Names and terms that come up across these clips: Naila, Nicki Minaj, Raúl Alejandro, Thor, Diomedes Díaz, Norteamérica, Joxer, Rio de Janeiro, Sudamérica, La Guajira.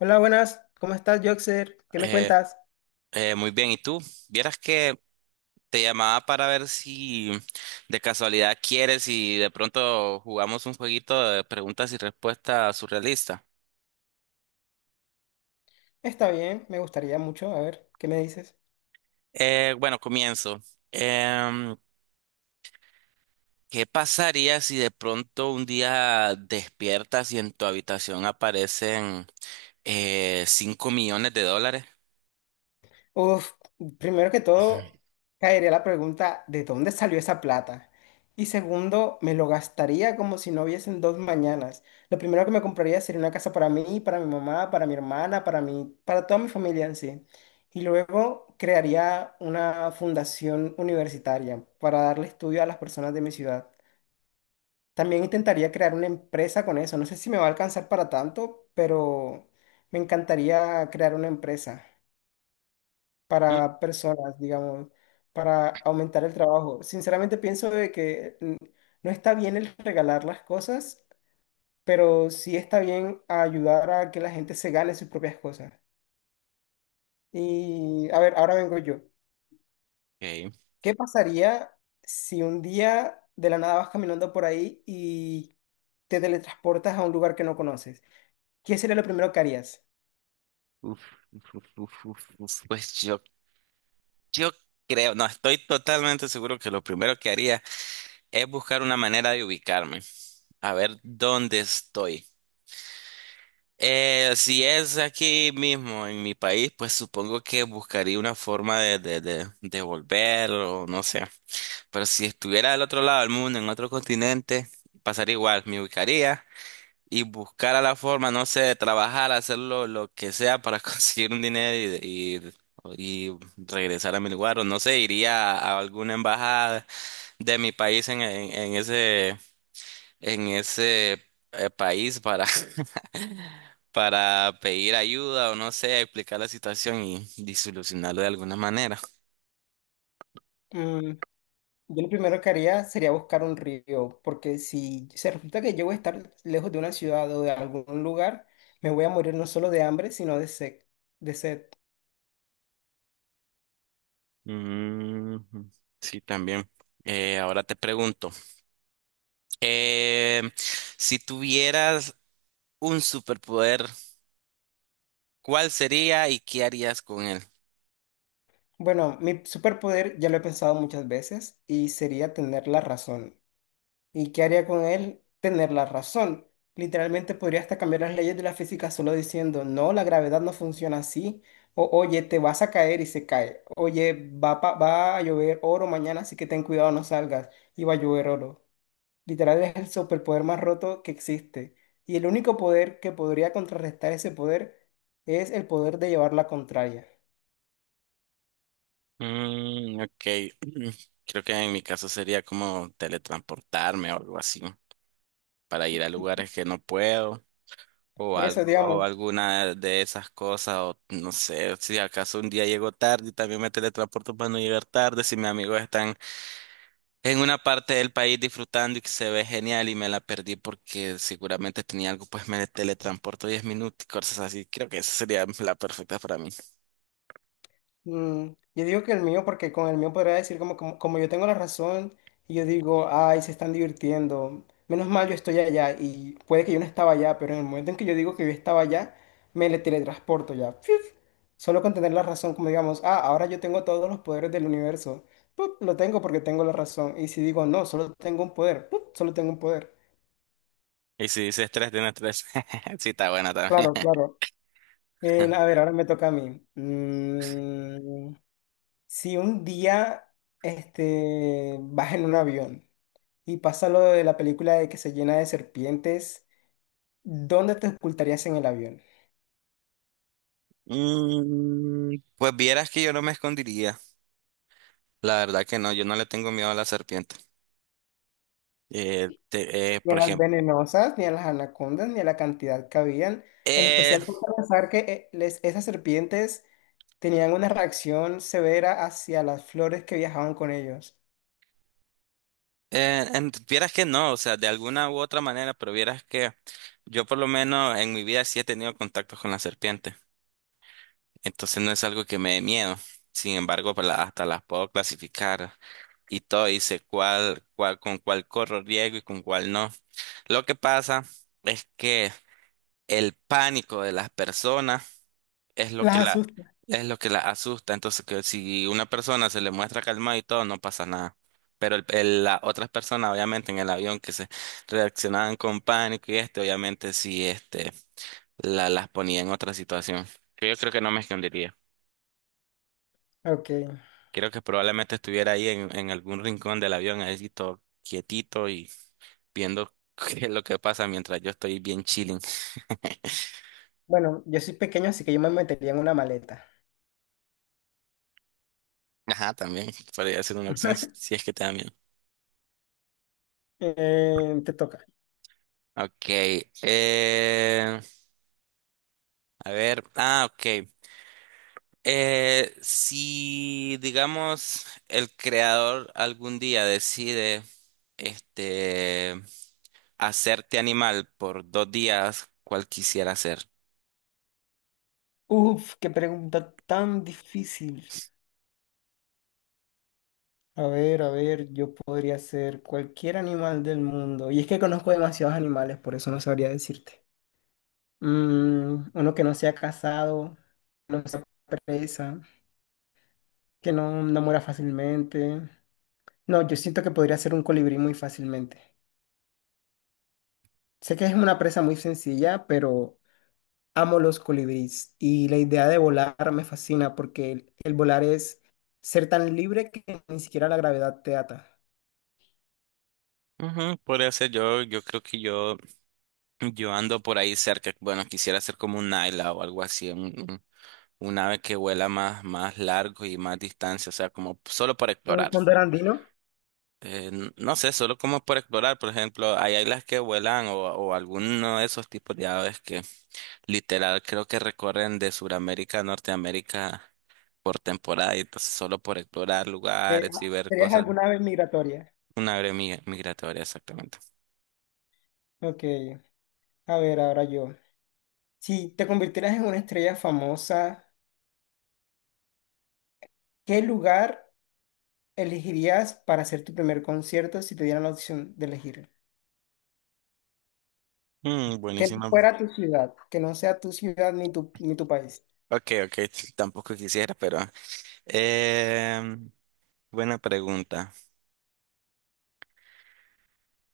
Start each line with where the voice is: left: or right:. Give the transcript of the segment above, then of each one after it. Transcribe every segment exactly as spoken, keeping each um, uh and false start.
left: Hola, buenas. ¿Cómo estás, Joxer? ¿Qué me
right: Eh,
left: cuentas?
right: eh, muy bien, ¿y tú? Vieras que te llamaba para ver si de casualidad quieres y de pronto jugamos un jueguito de preguntas y respuestas surrealista.
left: Está bien, me gustaría mucho. A ver, ¿qué me dices?
right: Eh, bueno, comienzo. Em, ¿Qué pasaría si de pronto un día despiertas y en tu habitación aparecen eh, cinco millones de dólares?
left: Uf, primero que todo, caería la pregunta, ¿de dónde salió esa plata? Y segundo, me lo gastaría como si no hubiesen dos mañanas. Lo primero que me compraría sería una casa para mí, para mi mamá, para mi hermana, para mí, para toda mi familia en sí. Y luego crearía una fundación universitaria para darle estudio a las personas de mi ciudad. También intentaría crear una empresa con eso. No sé si me va a alcanzar para tanto, pero me encantaría crear una empresa para personas, digamos, para aumentar el trabajo. Sinceramente pienso de que mm, no está bien el regalar las cosas, pero sí está bien ayudar a que la gente se gane sus propias cosas. Y a ver, ahora vengo yo.
right: Okay.
left: ¿Qué pasaría si un día de la nada vas caminando por ahí y te teletransportas a un lugar que no conoces? ¿Qué sería lo primero que harías?
right: Uf, uf, uf, uf, uf, uf. Pues yo, yo creo, no, estoy totalmente seguro que lo primero que haría es buscar una manera de ubicarme, a ver dónde estoy. Eh, si es aquí mismo en mi país, pues supongo que buscaría una forma de, de, de, de volver o no sé. Pero si estuviera del otro lado del mundo, en otro continente, pasaría igual, me ubicaría y buscara la forma, no sé, de trabajar, hacer lo, lo que sea para conseguir un dinero y, y, y regresar a mi lugar o no sé, iría a alguna embajada de mi país en, en en ese en ese eh, país para, para pedir ayuda o no sé, explicar la situación y, y de alguna manera.
left: Mm, yo lo primero que haría sería buscar un río, porque si se resulta que yo voy a estar lejos de una ciudad o de algún lugar, me voy a morir no solo de hambre, sino de sed, de sed.
right: Mm, sí, también. Eh, ahora te pregunto, eh, si tuvieras un superpoder, ¿cuál sería y qué harías con él?
left: Bueno, mi superpoder ya lo he pensado muchas veces y sería tener la razón. ¿Y qué haría con él? Tener la razón. Literalmente podría hasta cambiar las leyes de la física solo diciendo, no, la gravedad no funciona así. O, oye, te vas a caer y se cae. Oye, va, pa- va a llover oro mañana, así que ten cuidado, no salgas. Y va a llover oro. Literal es el superpoder más roto que existe. Y el único poder que podría contrarrestar ese poder es el poder de llevar la contraria.
right: Mm, ok, creo que en mi caso sería como teletransportarme o algo así, para ir a lugares que no puedo. O
left: Por eso,
right: algo, o
left: digamos,
right: alguna de esas cosas, o no sé, si acaso un día llego tarde y también me teletransporto para no llegar tarde, si mis amigos están en una parte del país disfrutando y que se ve genial y me la perdí porque seguramente tenía algo, pues me teletransporto diez minutos y cosas así. Creo que esa sería la perfecta para mí.
left: mm, yo digo que el mío, porque con el mío podría decir como, como, como yo tengo la razón, y yo digo, ay, se están divirtiendo. Menos mal yo estoy allá, y puede que yo no estaba allá, pero en el momento en que yo digo que yo estaba allá, me le teletransporto ya. ¡Fiuf! Solo con tener la razón, como digamos, ah, ahora yo tengo todos los poderes del universo. ¡Pup! Lo tengo porque tengo la razón. Y si digo, no, solo tengo un poder, ¡pup! Solo tengo un poder.
right: Y si dices tres, tienes tres. Sí, está buena también.
left: Claro, claro. Eh, a ver, ahora me toca a mí. Mm, si un día este, vas en un avión y pasa lo de la película de que se llena de serpientes, ¿dónde te ocultarías en el avión?
right: Mm, pues vieras que yo no me escondiría. La verdad que no, yo no le tengo miedo a la serpiente. Eh, te- eh,
left: Ni a
right: por
left: las
right: ejemplo,
left: venenosas, ni a las anacondas, ni a la cantidad que habían. En
right: eh,
left: especial por pensar que eh, les- esas serpientes tenían una reacción severa hacia las flores que viajaban con ellos.
right: eh, en- vieras que no, o sea, de alguna u otra manera, pero vieras que yo por lo menos en mi vida sí he tenido contactos con la serpiente. Entonces no es algo que me dé miedo. Sin embargo, pues, la- hasta las puedo clasificar y todo, y sé cuál, cuál, con cuál corro riesgo y con cuál no. Lo que pasa es que el pánico de las personas es lo que
left: Las
right: la,
left: asusta.
right: es lo que la asusta. Entonces, que si una persona se le muestra calmada y todo, no pasa nada. Pero el, el- las otras personas, obviamente, en el avión que se reaccionaban con pánico y este, obviamente, sí, este, la, las ponía en otra situación. Que yo creo que no me escondería.
left: Ok.
right: Creo que probablemente estuviera ahí en, en algún rincón del avión, ahí sí, todo quietito y viendo qué es lo que pasa mientras yo estoy bien chilling.
left: Bueno, yo soy pequeño, así que yo me metería en una maleta.
right: Ajá, también podría ser una opción si si es que te da miedo.
left: Eh, te toca.
right: Ok, eh, a ver, ah, ok. Eh, si, digamos, el creador algún día decide, este, hacerte animal por dos días, ¿cuál quisiera ser?
left: Uf, qué pregunta tan difícil. A ver, a ver, yo podría ser cualquier animal del mundo. Y es que conozco demasiados animales, por eso no sabría decirte. Mm, uno que no sea casado, no sea presa, que no, no muera fácilmente. No, yo siento que podría ser un colibrí muy fácilmente. Sé que es una presa muy sencilla, pero amo los colibríes. Y la idea de volar me fascina porque el el volar es ser tan libre que ni siquiera la gravedad te ata.
right: Ujú, podría ser yo, yo creo que yo, yo ando por ahí cerca, bueno, quisiera ser como un Naila o algo así, un, un un ave que vuela más, más largo y más distancia, o sea, como solo para
left: Un
right: explorar.
left: fondo andino.
right: Eh, n- no sé, solo como por explorar, por ejemplo, hay águilas que vuelan o, o alguno de esos tipos de aves que literal creo que recorren de Sudamérica a Norteamérica por temporada y entonces solo por explorar
left: Eh,
right: lugares y
left: ah,
right: ver
left: ¿Serías
right: cosas.
left: alguna vez migratoria?
right: Una ave mi- migratoria, exactamente.
left: Ok, a ver, ahora yo. Si te convirtieras en una estrella famosa, ¿qué lugar elegirías para hacer tu primer concierto si te dieran la opción de elegir?
right: Mm,
left: Que no
right: buenísimo.
left: fuera tu ciudad, que no sea tu ciudad ni tu, ni tu país.
right: Ok, ok, tampoco quisiera, pero... em, buena pregunta.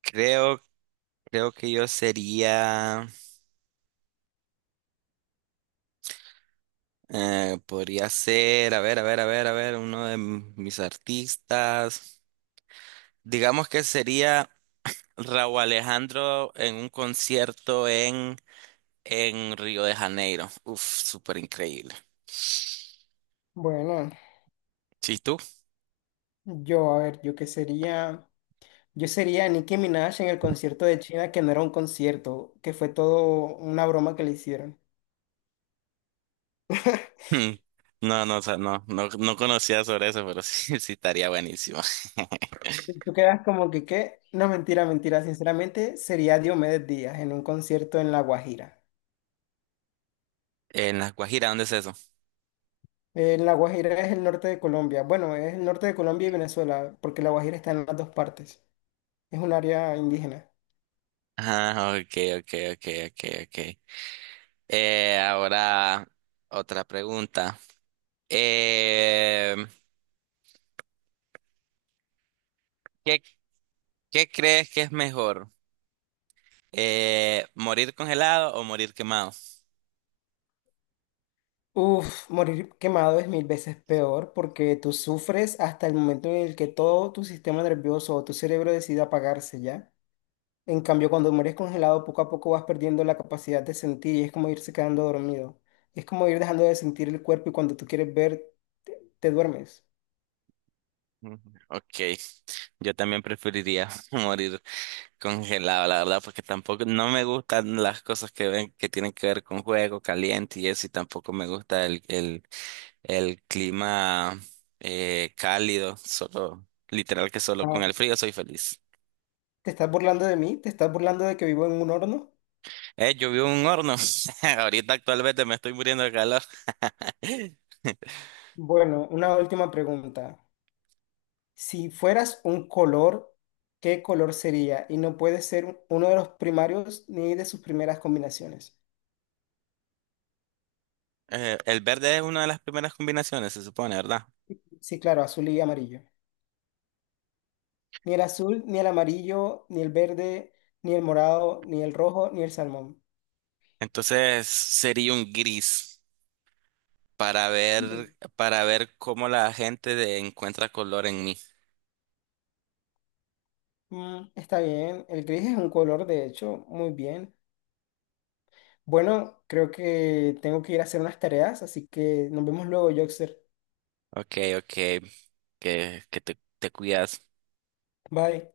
right: Creo, Creo que yo sería... Eh, podría ser, a ver, a ver, a ver, a ver, uno de m- mis artistas. Digamos que sería Raúl Alejandro en un concierto en, en Río de Janeiro. Uf, súper increíble.
left: Bueno,
right: ¿Sí tú?
left: yo, a ver, yo qué sería, yo sería Nicki Minaj en el concierto de China, que no era un concierto, que fue todo una broma que le hicieron.
right: Hmm. No, no, o sea, no, no, no conocía sobre eso, pero sí, sí estaría buenísimo.
left: Y tú quedas como que, ¿qué? No, mentira, mentira. Sinceramente, sería Diomedes Díaz en un concierto en La Guajira.
right: En La Guajira, ¿dónde es eso?
left: En La Guajira es el norte de Colombia. Bueno, es el norte de Colombia y Venezuela, porque La Guajira está en las dos partes. Es un área indígena.
right: Ah, ok, ok, ok, ok, ok. Eh, ahora otra pregunta. Eh, ¿Qué crees que es mejor? Eh, ¿morir congelado o morir quemado?
left: Uf, morir quemado es mil veces peor porque tú sufres hasta el momento en el que todo tu sistema nervioso o tu cerebro decide apagarse, ¿ya? En cambio, cuando mueres congelado, poco a poco vas perdiendo la capacidad de sentir y es como irse quedando dormido. Es como ir dejando de sentir el cuerpo y cuando tú quieres ver, te, te duermes.
right: Mm, ok, yo también preferiría morir congelado, la verdad, porque tampoco no me gustan las cosas que ven que tienen que ver con juego caliente y eso, y tampoco me gusta el, el, el clima eh, cálido, solo, literal que solo con
left: Ah,
right: el frío soy feliz.
left: ¿te estás burlando de mí? ¿Te estás burlando de que vivo en un horno?
right: Eh, yo vivo en un horno, ahorita actualmente me estoy muriendo de calor.
left: Bueno, una última pregunta. Si fueras un color, ¿qué color sería? Y no puede ser uno de los primarios ni de sus primeras combinaciones.
right: Eh, el verde es una de las primeras combinaciones, se supone, ¿verdad?
left: Sí, claro, azul y amarillo. Ni el azul, ni el amarillo, ni el verde, ni el morado, ni el rojo, ni el salmón.
right: Entonces sería un gris para ver, para ver cómo la gente de- encuentra color en mí.
left: Mm, está bien, el gris es un color, de hecho, muy bien. Bueno, creo que tengo que ir a hacer unas tareas, así que nos vemos luego, Joxer.
right: Ok, ok, que, que te, te cuidas.
left: Bye.